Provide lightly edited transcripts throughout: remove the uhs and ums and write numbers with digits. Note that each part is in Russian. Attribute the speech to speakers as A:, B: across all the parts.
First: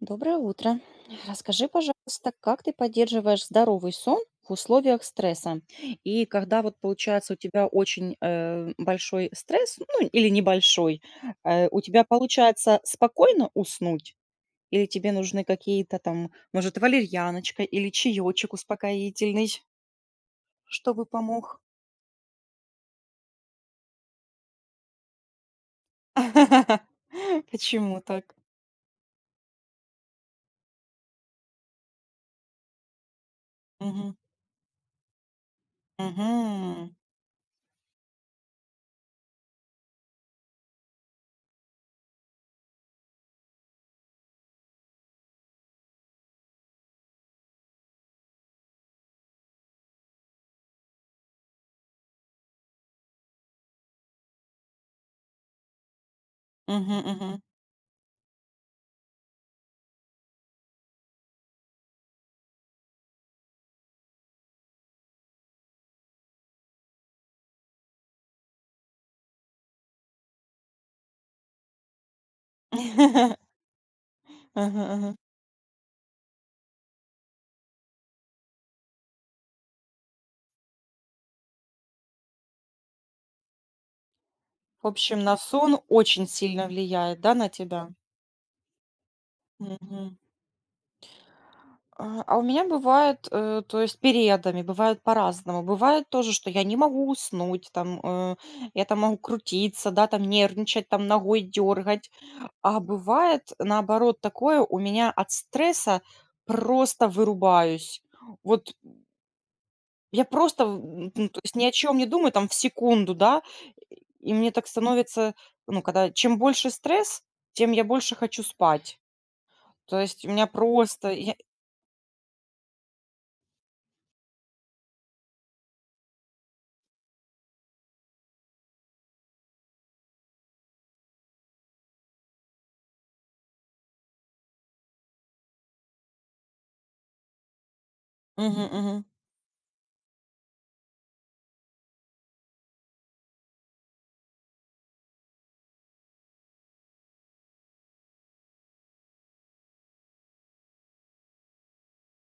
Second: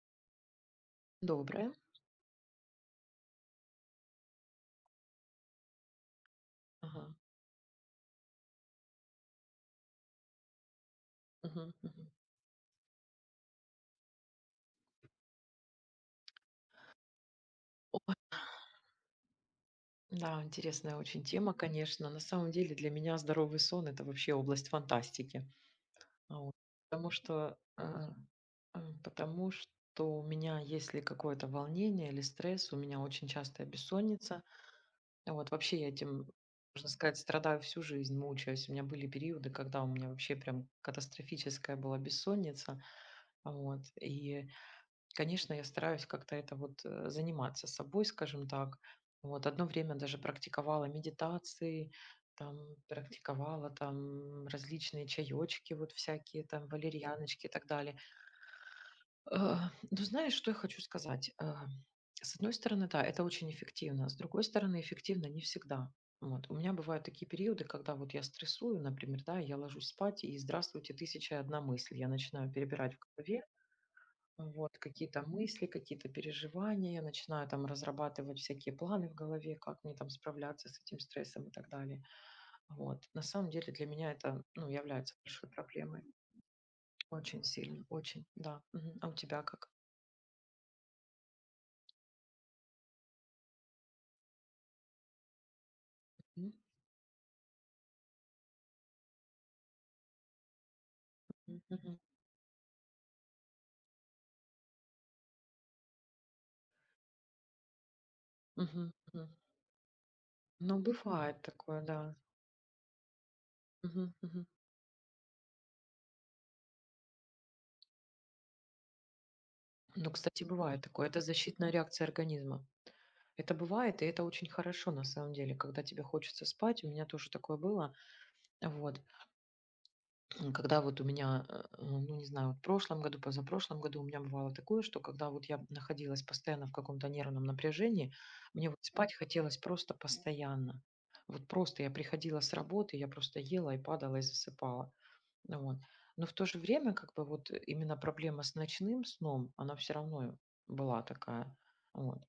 A: Доброе утро. Расскажи,
B: Доброе.
A: пожалуйста, как ты поддерживаешь здоровый сон в условиях стресса? И когда вот
B: Ага.
A: получается у тебя очень большой стресс, ну или небольшой,
B: Мгм,
A: у тебя
B: мгм.
A: получается спокойно уснуть? Или тебе нужны какие-то там, может, валерьяночка или
B: Ой,
A: чаечек успокоительный,
B: да, интересная
A: чтобы
B: очень тема,
A: помог?
B: конечно. На самом деле для меня здоровый сон- это вообще область фантастики. А вот, потому что,
A: Почему
B: а,
A: так?
B: потому что у меня, если какое-то волнение или стресс, у меня очень частая
A: Мгм.
B: бессонница. А вот вообще я этим, можно
A: Мгм.
B: сказать, страдаю всю жизнь, мучаюсь. У меня были периоды, когда у меня вообще прям катастрофическая была бессонница. А вот. И конечно, я стараюсь как-то это вот заниматься собой, скажем так. Вот одно время даже практиковала медитации, там практиковала там различные чаечки, вот всякие там
A: Мгм, мгм.
B: валерьяночки и так далее. Ну, знаешь, что я хочу сказать? С одной стороны, да, это очень эффективно, а с другой стороны, эффективно не всегда. Вот. У меня бывают такие периоды, когда вот я стрессую, например, да, я ложусь спать, и здравствуйте, тысяча и одна мысль. Я начинаю перебирать в голове, вот
A: Ага, ага.
B: какие-то мысли, какие-то переживания, я начинаю там разрабатывать всякие планы в голове, как мне там справляться с этим стрессом и так далее. Вот. На самом деле для меня это, ну,
A: В
B: является
A: общем, на
B: большой
A: сон
B: проблемой.
A: очень сильно влияет, да,
B: Очень
A: на
B: сильно,
A: тебя?
B: очень, да. Мгм. А у тебя как?
A: Мгм. А у меня бывает, то есть периодами, бывает по-разному. Бывает тоже, что
B: М?
A: я не могу уснуть, там, я там могу крутиться, да, там нервничать, там ногой
B: М, мгм.
A: дергать. А бывает, наоборот, такое, у меня от стресса просто вырубаюсь. Вот
B: Мгм, мгм.
A: я просто,
B: Ну,
A: ну, то
B: бывает
A: есть ни о
B: такое,
A: чем не
B: да.
A: думаю, там, в секунду, да,
B: Мгм,
A: и
B: мгм.
A: мне так становится, ну, когда чем больше стресс, тем я больше хочу спать. То
B: Ну,
A: есть у
B: кстати,
A: меня
B: бывает такое.
A: просто
B: Это
A: я.
B: защитная реакция организма. Это бывает, и это очень хорошо на самом деле, когда тебе хочется спать. У меня тоже такое было. Вот. Когда вот у меня, ну, не знаю, вот в прошлом году, позапрошлом году у меня бывало такое, что когда вот я находилась постоянно в каком-то нервном напряжении,
A: Мгм,
B: мне вот
A: мгм,
B: спать хотелось просто постоянно. Вот просто я приходила с работы, я просто ела и падала и засыпала. Ну вот. Но в то же время, как бы, вот именно проблема с ночным сном, она все равно была такая. Вот.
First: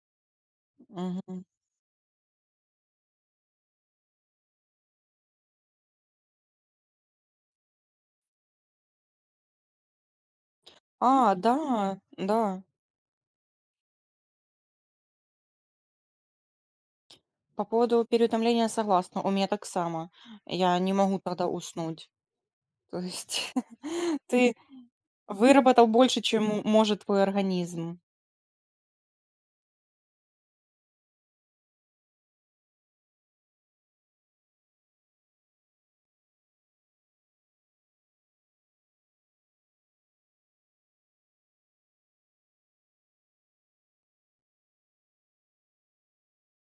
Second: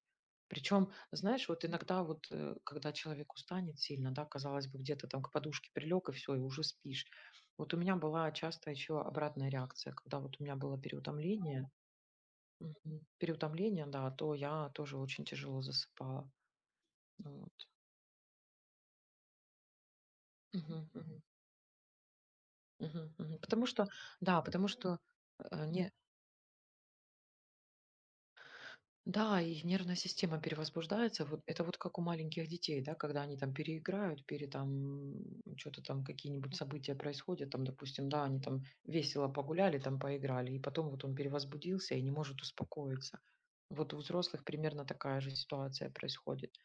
B: Причем,
A: мгм.
B: знаешь, вот иногда вот, когда человек устанет сильно, да, казалось бы, где-то там к подушке прилег и все и уже спишь. Вот у меня была часто еще обратная реакция, когда вот у меня было
A: А, да,
B: переутомление.
A: да.
B: Мгм. Переутомление, да, то я тоже очень тяжело засыпала.
A: По
B: Вот.
A: поводу переутомления согласна. У меня так само. Я
B: Мгм,
A: не могу
B: мгм,
A: тогда уснуть. То
B: мгм, мгм.
A: есть
B: Потому что, да,
A: ты
B: потому что, э,
A: выработал
B: не
A: больше, чем может твой организм.
B: Да, и нервная система перевозбуждается. Вот это вот как у маленьких детей, да, когда они там переиграют, пере там что-то там какие-нибудь события происходят, там, допустим, да, они там весело погуляли, там поиграли, и потом вот он перевозбудился и не может успокоиться. Вот у взрослых примерно такая же ситуация происходит.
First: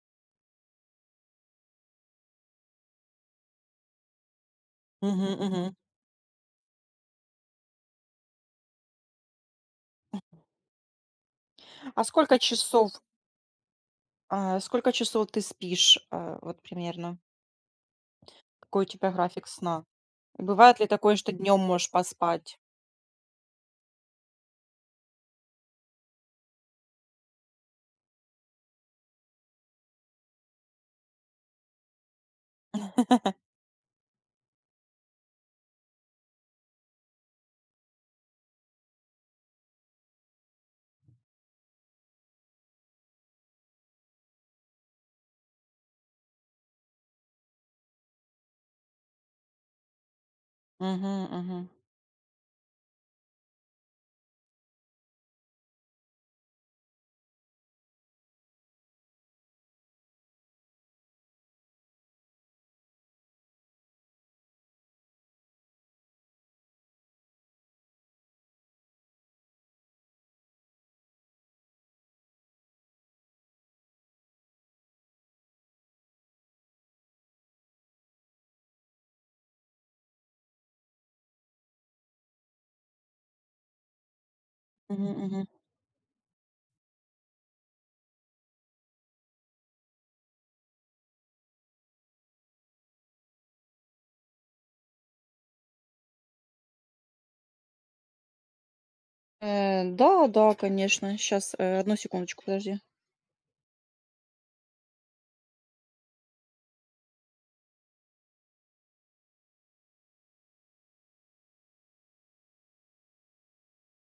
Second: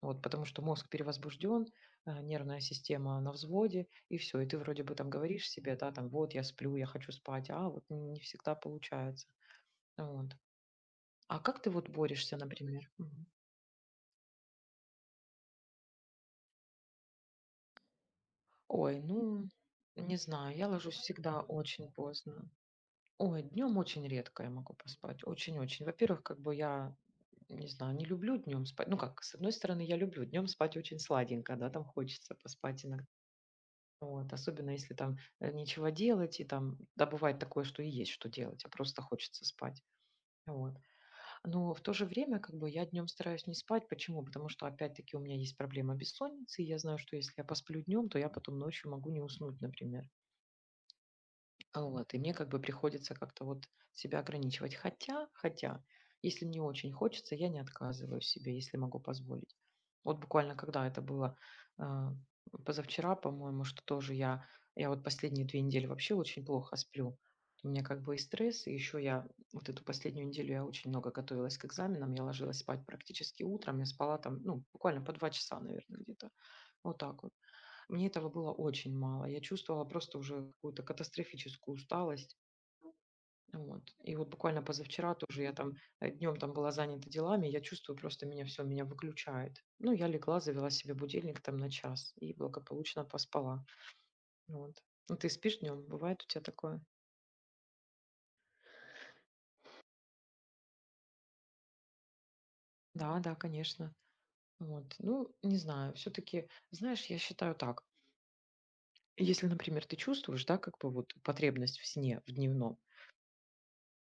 B: Вот, потому что мозг перевозбужден, нервная система на взводе, и все. И ты вроде бы там
A: Мгм,
B: говоришь
A: мгм.
B: себе, да, там, вот я сплю, я хочу спать, а вот не всегда получается. Вот. А как ты вот
A: А сколько
B: борешься, например?
A: часов,
B: Мгм.
A: сколько часов ты спишь, вот примерно? Какой у
B: Ой,
A: тебя график
B: ну,
A: сна?
B: не
A: И
B: знаю, я
A: бывает ли
B: ложусь
A: такое, что
B: всегда
A: днем можешь
B: очень поздно.
A: поспать?
B: Ой, днем очень редко я могу поспать, очень-очень. Во-первых, как бы я, не знаю, не люблю днем спать. Ну как, с одной стороны, я люблю днем спать очень сладенько, да, там хочется поспать иногда. Вот, особенно если там нечего делать, и там, да, бывает такое, что и есть что делать, а просто хочется спать. Вот. Но в то же время как бы я днем стараюсь не спать. Почему? Потому что опять-таки у меня есть проблема бессонницы, и я знаю, что если я посплю днем, то я потом ночью могу не уснуть, например.
A: Мгм, мгм.
B: А вот, и мне как бы приходится как-то вот себя ограничивать. Хотя, если мне очень хочется, я не отказываю себе, если могу позволить. Вот буквально когда это было а, позавчера, по-моему, что тоже я, вот последние 2 недели вообще очень плохо сплю. У меня как бы и стресс, и еще я вот эту последнюю неделю я очень много готовилась к экзаменам, я ложилась спать практически утром, я спала там, ну, буквально по 2 часа, наверное, где-то. Вот так вот. Мне этого было очень мало. Я чувствовала просто уже какую-то катастрофическую усталость. Вот. И вот буквально позавчера
A: Мгм,
B: тоже
A: мгм.
B: я там днем там была занята делами, я чувствую просто меня все, меня выключает. Ну, я легла, завела себе будильник там на час и благополучно поспала. Вот. Ну, ты спишь днем? Бывает у тебя такое?
A: Да, да, конечно. Сейчас, одну секундочку, подожди.
B: Да, да, конечно. Вот. Ну, не знаю, все-таки, знаешь, я считаю так. Если, например, ты чувствуешь, да, как бы вот потребность в сне, в дневном,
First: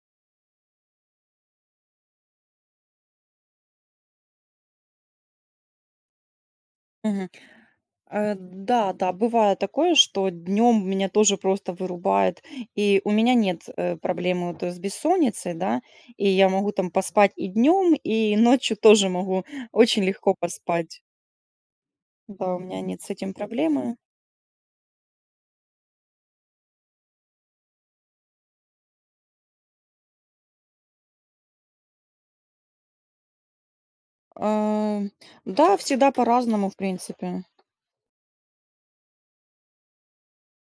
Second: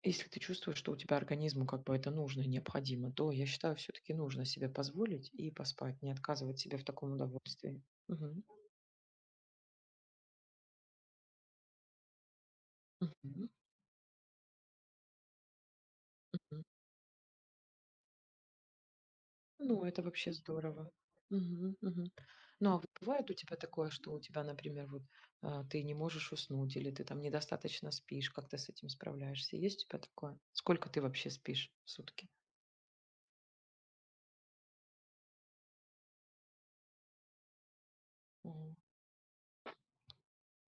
B: если ты чувствуешь, что у тебя организму как бы это нужно и необходимо, то, я считаю, все-таки нужно себе позволить и поспать, не отказывать себе в таком
A: Мгм.
B: удовольствии. Мгм.
A: Да, да, бывает такое, что днем меня тоже просто вырубает. И у меня
B: Мгм.
A: нет, проблемы вот с бессонницей, да. И я
B: Мгм.
A: могу там поспать и днем, и ночью тоже могу
B: Ну, это
A: очень
B: вообще
A: легко
B: здорово.
A: поспать.
B: Мгм. Мгм.
A: Да, у
B: Ну, а
A: меня
B: вот
A: нет с
B: бывает
A: этим
B: у тебя такое,
A: проблемы.
B: что у тебя, например, вот ты не можешь уснуть или ты там недостаточно спишь, как ты с этим справляешься? Есть у тебя такое? Сколько ты вообще спишь в сутки?
A: А, да, всегда по-разному, в принципе.
B: Мгм.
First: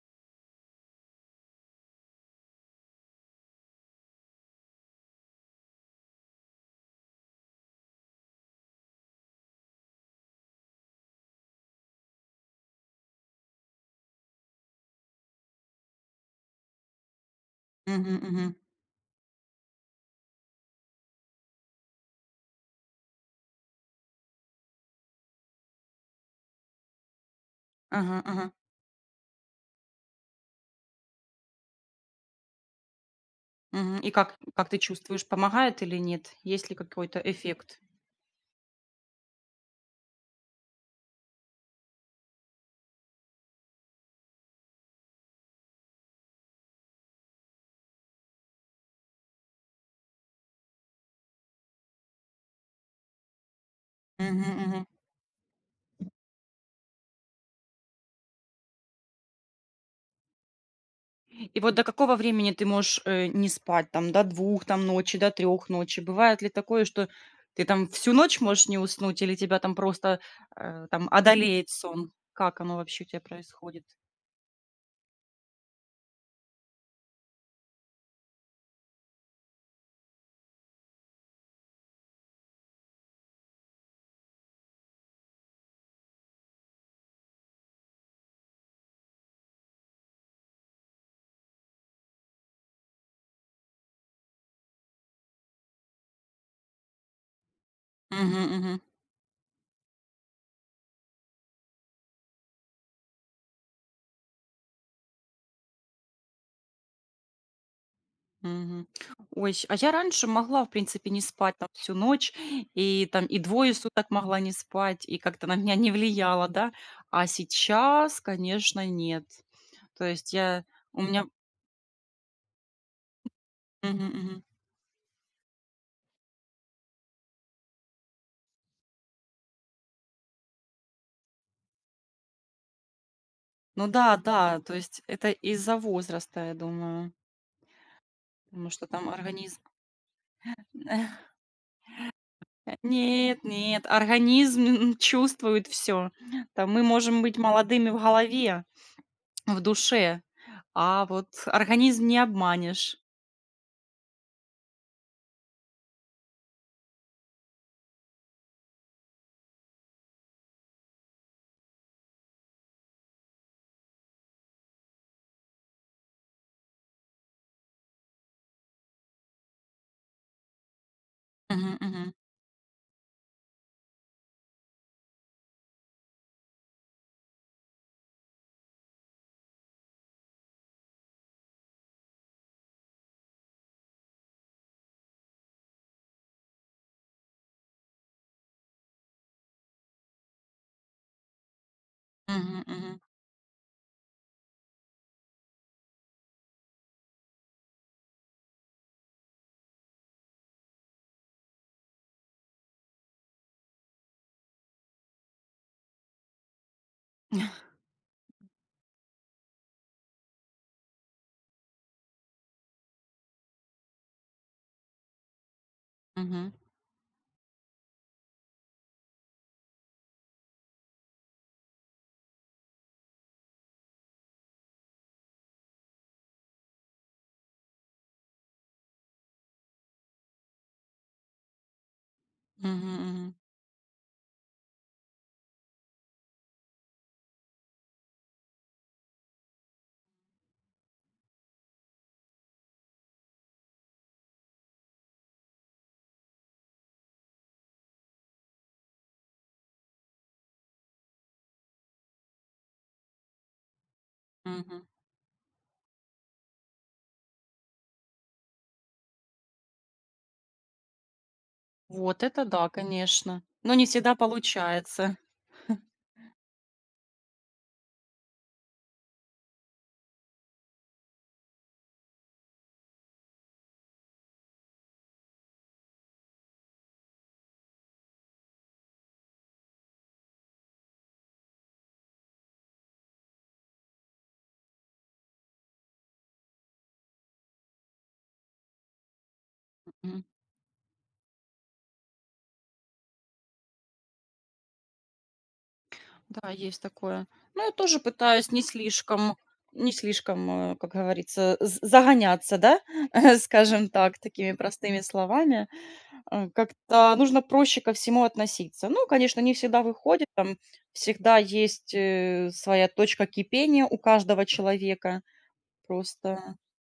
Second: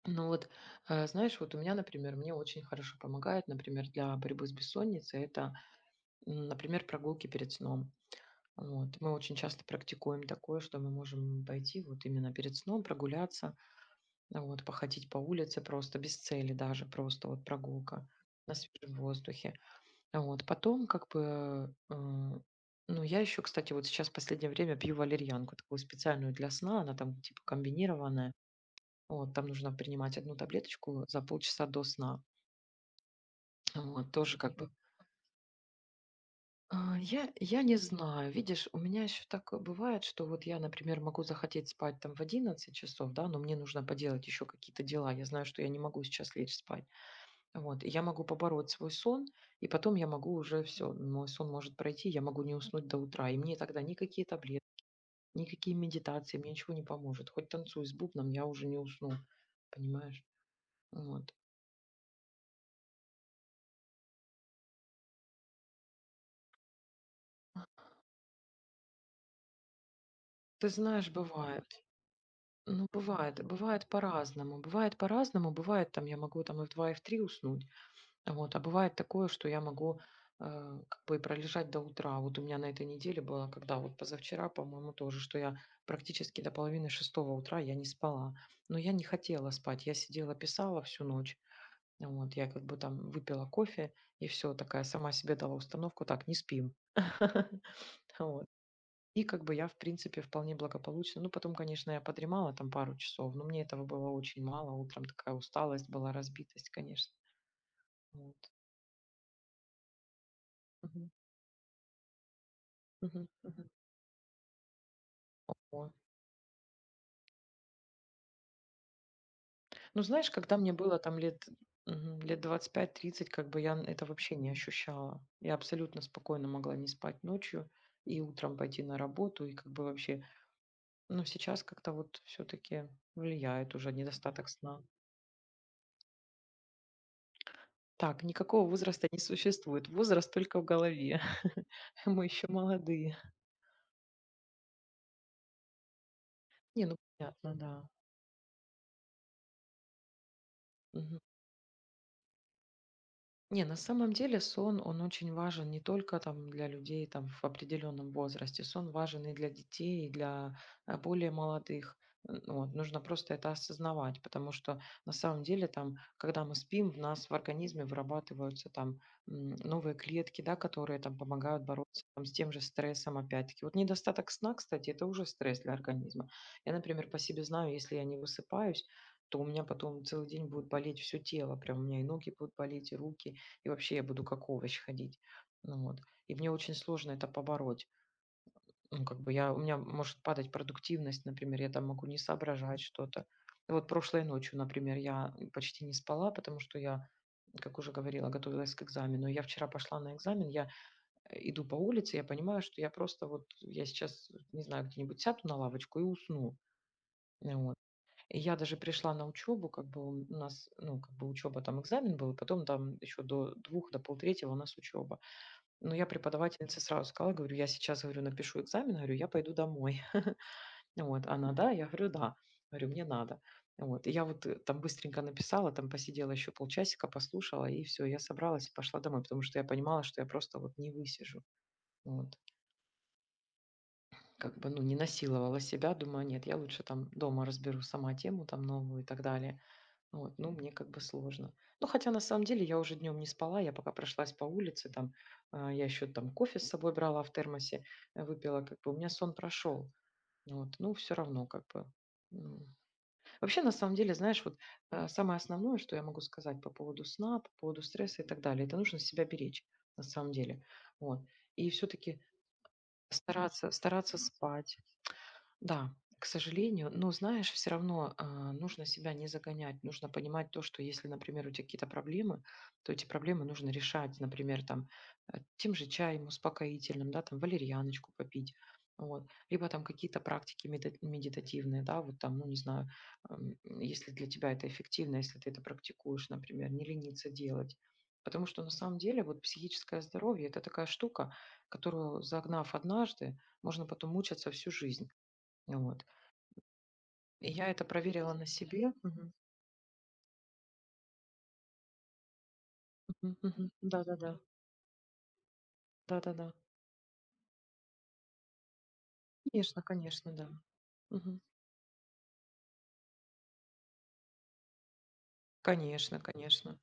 B: Ну вот, знаешь, вот у меня, например, мне очень хорошо помогает, например, для борьбы с бессонницей, это например, прогулки перед сном. Вот. Мы очень часто практикуем такое, что мы можем пойти вот именно перед сном прогуляться, вот, походить по улице просто без цели даже, просто вот прогулка
A: Мгм, мгм.
B: на свежем воздухе. А вот. Потом как бы, ну, я еще, кстати, вот сейчас в последнее время пью валерьянку, такую специальную для сна, она там типа
A: Ага,
B: комбинированная.
A: ага.
B: Вот, там нужно принимать одну таблеточку за полчаса до сна.
A: Мгм. И
B: Вот,
A: как
B: тоже как
A: как
B: бы.
A: ты чувствуешь, помогает или нет? Есть ли какой-то
B: Я не
A: эффект?
B: знаю. Видишь, у меня еще так бывает, что вот я, например, могу захотеть спать там в 11 часов, да, но мне нужно поделать еще какие-то дела. Я знаю, что я не могу сейчас лечь спать. Вот, и я могу побороть свой сон, и потом я могу уже все, мой сон может пройти, я могу не уснуть до утра. И мне тогда никакие
A: Мгм,
B: таблетки,
A: мгм.
B: никакие медитации, мне ничего не поможет. Хоть танцуй с бубном, я уже не усну, понимаешь? Вот.
A: И вот до какого времени ты можешь, не спать там? До двух там ночи, до трех ночи? Бывает ли такое, что ты там всю ночь можешь не уснуть или тебя там просто,
B: Ты
A: там
B: знаешь,
A: одолеет
B: бывает.
A: сон? Как оно
B: Ну,
A: вообще у тебя
B: бывает,
A: происходит?
B: бывает по-разному. Бывает по-разному. Бывает, там я могу там и в 2 и в 3 уснуть. Вот, а бывает такое, что я могу, как бы и пролежать до утра. Вот у меня на этой неделе было, когда вот позавчера, по-моему, тоже, что я практически до половины шестого утра я не спала. Но я не хотела спать. Я сидела, писала всю ночь. Вот, я как бы там выпила кофе и все, такая сама себе дала установку, так, не спим.
A: Мгм,
B: Вот.
A: мгм,
B: И как бы я, в принципе, вполне благополучно. Ну, потом, конечно, я подремала там пару часов, но мне этого было очень мало. Утром такая усталость была, разбитость, конечно. Вот.
A: мгм. Ой, щ а я раньше могла, в принципе,
B: Мгм.
A: не спать там всю ночь, и там
B: Мгм,
A: и
B: мгм.
A: двое суток могла не спать, и как-то на меня
B: Ого.
A: не влияло, да. А сейчас, конечно, нет.
B: Ну,
A: То
B: знаешь,
A: есть
B: когда
A: я
B: мне было
A: у
B: там
A: меня
B: лет пять-тридцать, как бы
A: мгм,
B: это вообще
A: мгм.
B: не ощущала. Я абсолютно спокойно могла не спать ночью и утром пойти на работу, и как бы вообще. Но сейчас как-то вот все-таки влияет
A: Ну
B: уже
A: да,
B: недостаток
A: да, то
B: сна.
A: есть это из-за возраста, я думаю.
B: Так, никакого
A: Потому что там
B: возраста не
A: организм
B: существует. Возраст только в голове. Мы еще молодые.
A: Нет, нет, организм чувствует все. Там мы
B: Не, ну
A: можем быть
B: понятно, да.
A: молодыми в голове, в душе, а вот организм не обманешь.
B: Не, на самом деле сон, он очень важен не только там для людей там в определенном возрасте. Сон важен и для детей, и для более молодых. Ну вот, нужно просто это осознавать, потому что на самом деле там, когда мы спим, в нас в организме вырабатываются там новые клетки, да, которые там помогают
A: Мгм,
B: бороться
A: мгм,
B: там, с тем же стрессом опять-таки. Вот недостаток сна, кстати, это уже стресс для организма. Я, например, по себе знаю, если я не высыпаюсь, то у меня потом целый день будет болеть все тело, прям у меня и ноги будут болеть, и руки, и вообще я буду как овощ ходить. Ну вот. И мне очень сложно это побороть. Ну, как бы я, у меня может падать продуктивность, например, я там могу не
A: мгм,
B: соображать
A: мгм,
B: что-то. Вот прошлой ночью, например, я почти не спала, потому что я, как уже говорила, готовилась к экзамену. Я вчера пошла на экзамен, я иду по улице, я понимаю, что я просто вот, я сейчас, не знаю, где-нибудь сяду на лавочку и усну. Ну вот. И я даже пришла на учебу, как бы у нас, ну, как бы учеба, там экзамен был, и потом там еще до двух, до полтретьего у нас учеба. Но я
A: мгм,
B: преподавательнице сразу сказала, говорю: "Я сейчас, говорю, напишу экзамен, говорю, я пойду домой". Вот, она: "Да?" Я говорю: "Да". Говорю: "Мне надо". Вот, и я вот, там быстренько написала, там посидела еще полчасика, послушала, и все, я собралась и пошла домой, потому что я понимала, что я просто вот не высижу. Вот,
A: мгм, мгм,
B: как бы, ну, не насиловала себя, думаю: "Нет, я лучше там дома разберу сама тему там новую и так далее". Вот, ну, мне как бы сложно. Ну, хотя на самом деле я уже днем не спала, я пока прошлась по улице, там, я еще там кофе с собой брала в термосе, выпила, как бы у меня сон прошел. Вот, ну, все равно как бы. м. Вообще, на самом деле, знаешь, вот
A: мгм.
B: самое основное, что я могу сказать по поводу сна, по поводу стресса и так далее, это нужно себя беречь, на самом деле. Вот. И все-таки
A: Вот это да, конечно,
B: стараться,
A: но не всегда
B: стараться спать,
A: получается.
B: да, к сожалению, но знаешь, все равно нужно себя не загонять, нужно понимать то, что если, например, у тебя какие-то проблемы, то эти проблемы нужно решать, например, там тем же чаем успокоительным, да, там валерьяночку попить, вот, либо там какие-то практики медитативные, да, вот там, ну не знаю, если для тебя это эффективно, если ты это практикуешь, например, не лениться делать. Потому что на самом деле вот психическое здоровье — это такая штука, которую, загнав однажды, можно потом мучаться всю жизнь. Вот.
A: Да, есть такое.
B: И
A: Ну
B: я
A: я
B: это
A: тоже
B: проверила на
A: пытаюсь не
B: себе. Мгм.
A: слишком не слишком, э, как говорится, з загоняться, да,
B: Мгм. Мгм.
A: скажем так,
B: Да-да-да.
A: такими простыми словами.
B: Да-да-да.
A: Как-то нужно проще ко всему относиться. Ну, конечно, не
B: Конечно,
A: всегда выходит,
B: конечно, да.
A: там всегда
B: Мгм.
A: есть, своя точка кипения у каждого человека.
B: Конечно,
A: Просто
B: конечно.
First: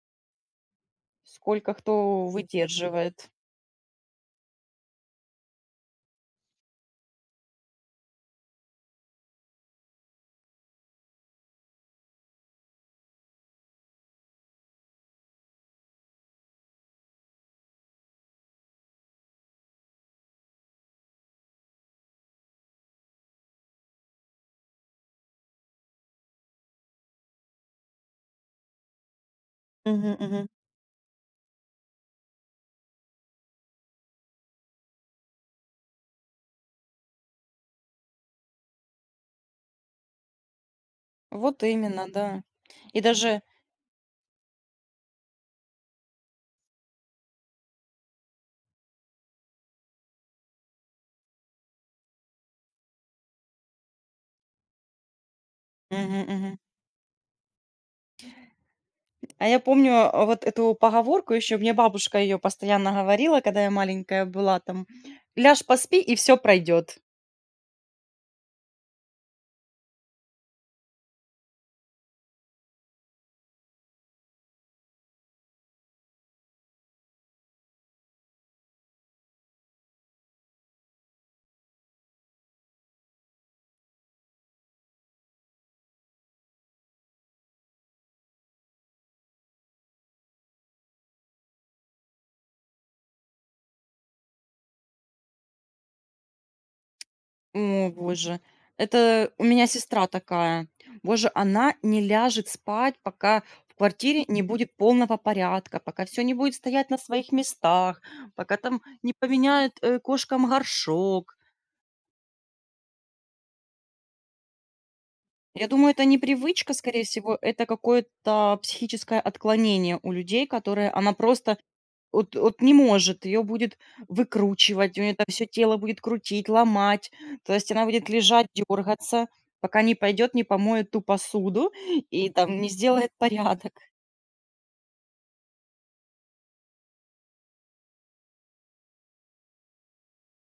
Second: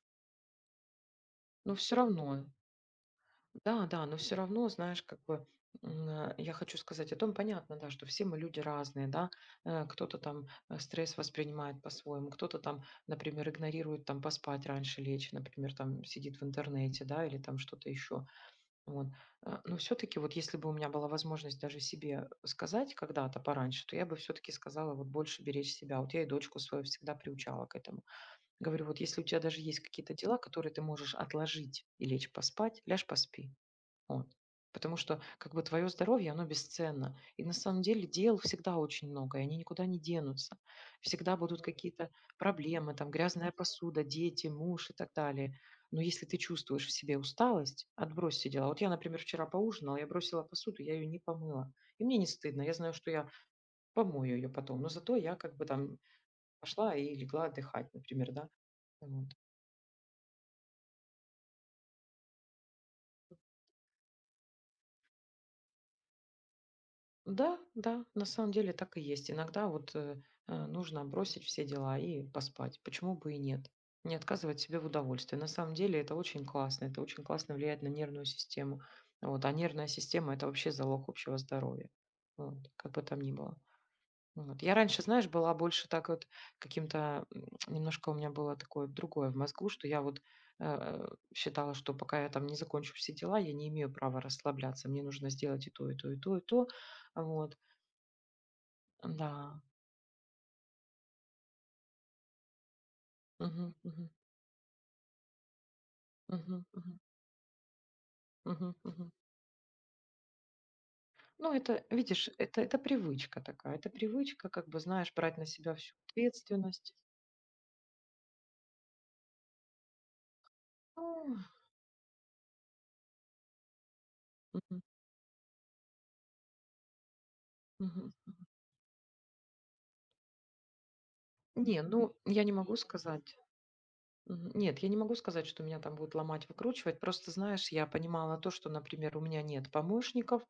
A: сколько
B: Но все
A: кто
B: равно.
A: выдерживает.
B: Да-да, но все равно, знаешь, как бы, я хочу сказать о том, понятно, да, что все мы люди разные, да. Кто-то там, стресс воспринимает по-своему, кто-то там, например, игнорирует там поспать раньше лечь, например, там сидит в интернете, да, или там что-то еще. Вот. Но все таки вот если бы у меня была возможность даже себе сказать когда-то пораньше, то я бы все таки сказала вот больше беречь себя. Вот я и дочку свою всегда приучала к этому. Говорю: "Вот если у тебя даже есть какие-то
A: Мгм,
B: дела,
A: мгм.
B: которые ты можешь отложить и лечь поспать, ляжь поспи". Вот. Потому что как бы твое здоровье, оно бесценно. И на самом деле дел всегда очень много, и они никуда не денутся. Всегда будут
A: Вот именно,
B: какие-то
A: да.
B: проблемы,
A: И
B: там
A: даже
B: грязная посуда, дети, муж и так далее. Но если ты чувствуешь в себе усталость, отбрось все дела. Вот я, например, вчера поужинала, я бросила посуду, я ее не помыла. И мне не стыдно, я знаю, что я помою ее потом. Но зато я как бы там
A: мгм, мгм.
B: пошла и легла отдыхать, например, да. Вот.
A: А я помню, вот эту поговорку еще, мне бабушка ее постоянно говорила, когда я маленькая была, там: "Ляж, поспи, и все пройдет".
B: Да, да, на самом деле так и есть. Иногда вот нужно бросить все дела и поспать. Почему бы и нет? Не отказывать себе в удовольствии. На самом деле это очень классно. Это очень классно влияет на нервную систему. Вот. А нервная система — это вообще залог общего здоровья. Вот. Как бы там ни было. Вот. Я раньше, знаешь, была больше так вот каким-то. Немножко у меня было такое другое в мозгу, что я вот э, считала, что пока я там не закончу все дела, я не имею права расслабляться. Мне нужно сделать и то, и то, и то, и то. Вот.
A: О, боже, это у
B: Да.
A: меня сестра такая. Боже, она не ляжет спать, пока в
B: Мгм, мгм,
A: квартире не будет полного порядка, пока все не будет
B: мгм,
A: стоять на
B: мгм,
A: своих местах, пока
B: мгм,
A: там
B: мгм.
A: не поменяют, кошкам горшок.
B: Ну, это, видишь, это привычка такая. Это привычка, как бы, знаешь, брать на
A: Я
B: себя
A: думаю,
B: всю
A: это не привычка,
B: ответственность.
A: скорее всего, это какое-то психическое отклонение у людей, которые она
B: Ну,
A: просто Вот не может, ее будет
B: мгм,
A: выкручивать, у нее там все тело будет крутить, ломать. То есть она будет
B: мгм, мгм.
A: лежать, дергаться, пока не пойдет, не помоет ту посуду
B: Не, ну,
A: и
B: я не
A: там не
B: могу
A: сделает
B: сказать.
A: порядок.
B: Мгм. Нет, я не могу сказать, что меня там будут ломать, выкручивать. Просто, знаешь, я понимала то, что, например, у меня нет помощников,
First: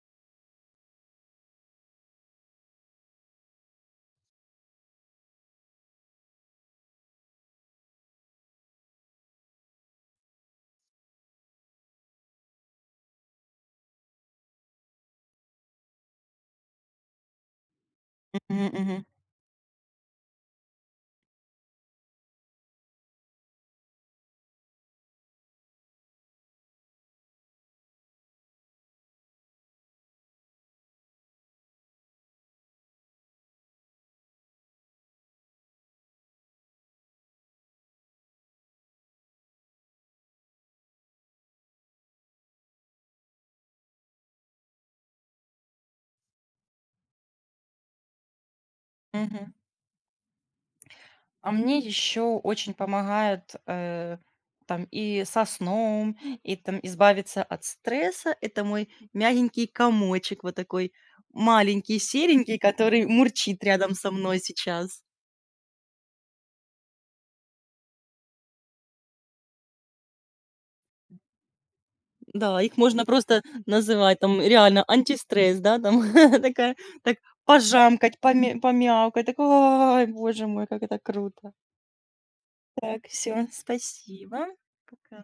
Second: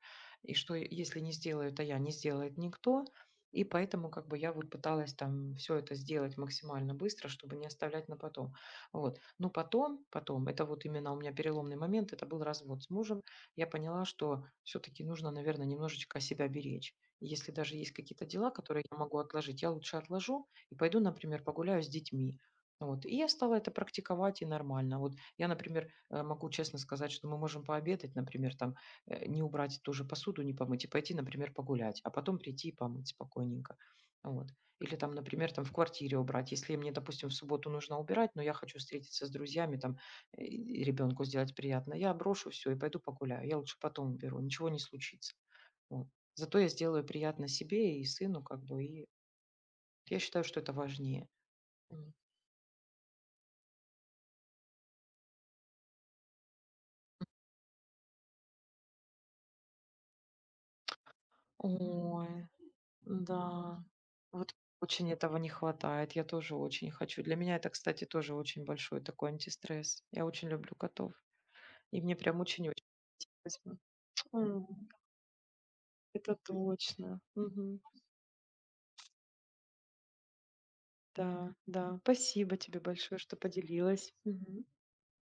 B: и что если не сделаю, то я не сделает никто. И поэтому как бы я вот пыталась там все это сделать максимально быстро, чтобы не оставлять на потом. Вот. Но потом, это вот именно у меня переломный момент, это был развод с мужем. Я поняла, что все-таки нужно, наверное, немножечко себя беречь. Если даже есть какие-то дела,
A: Мгм,
B: которые я
A: мгм,
B: могу отложить, я лучше отложу и пойду, например, погуляю с детьми. Вот. И я стала это практиковать, и нормально. Вот я, например, могу честно сказать, что мы можем пообедать, например, там, не убрать ту же посуду, не помыть, и пойти, например, погулять, а потом прийти и помыть спокойненько. Вот. Или там, например, там в квартире убрать. Если мне, допустим, в субботу нужно убирать, но я хочу встретиться с друзьями, там, ребенку сделать приятно, я брошу все и пойду погуляю. Я лучше потом уберу, ничего не случится. Вот. Зато я сделаю приятно себе и сыну, как бы, и
A: мгм.
B: я считаю, что это важнее.
A: А мне
B: М.
A: еще очень помогает, там и со сном, и там избавиться от стресса. Это мой мягенький комочек, вот такой маленький,
B: Ой.
A: серенький, который мурчит
B: Да,
A: рядом со мной
B: вот
A: сейчас.
B: очень этого не хватает. Я тоже очень хочу. Для меня это, кстати, тоже очень большой такой антистресс. Я очень люблю котов. И мне прям
A: Да, их
B: очень-очень
A: можно просто
B: интересно.
A: называть там реально
B: М.
A: антистресс, да, там
B: Это
A: такая, так
B: точно. Мгм.
A: пожамкать, помяукать, так: "Ой, боже мой, как это круто".
B: Да, да. Спасибо тебе
A: Так,
B: большое, что
A: все,
B: поделилась.
A: спасибо.
B: Мгм.
A: Пока.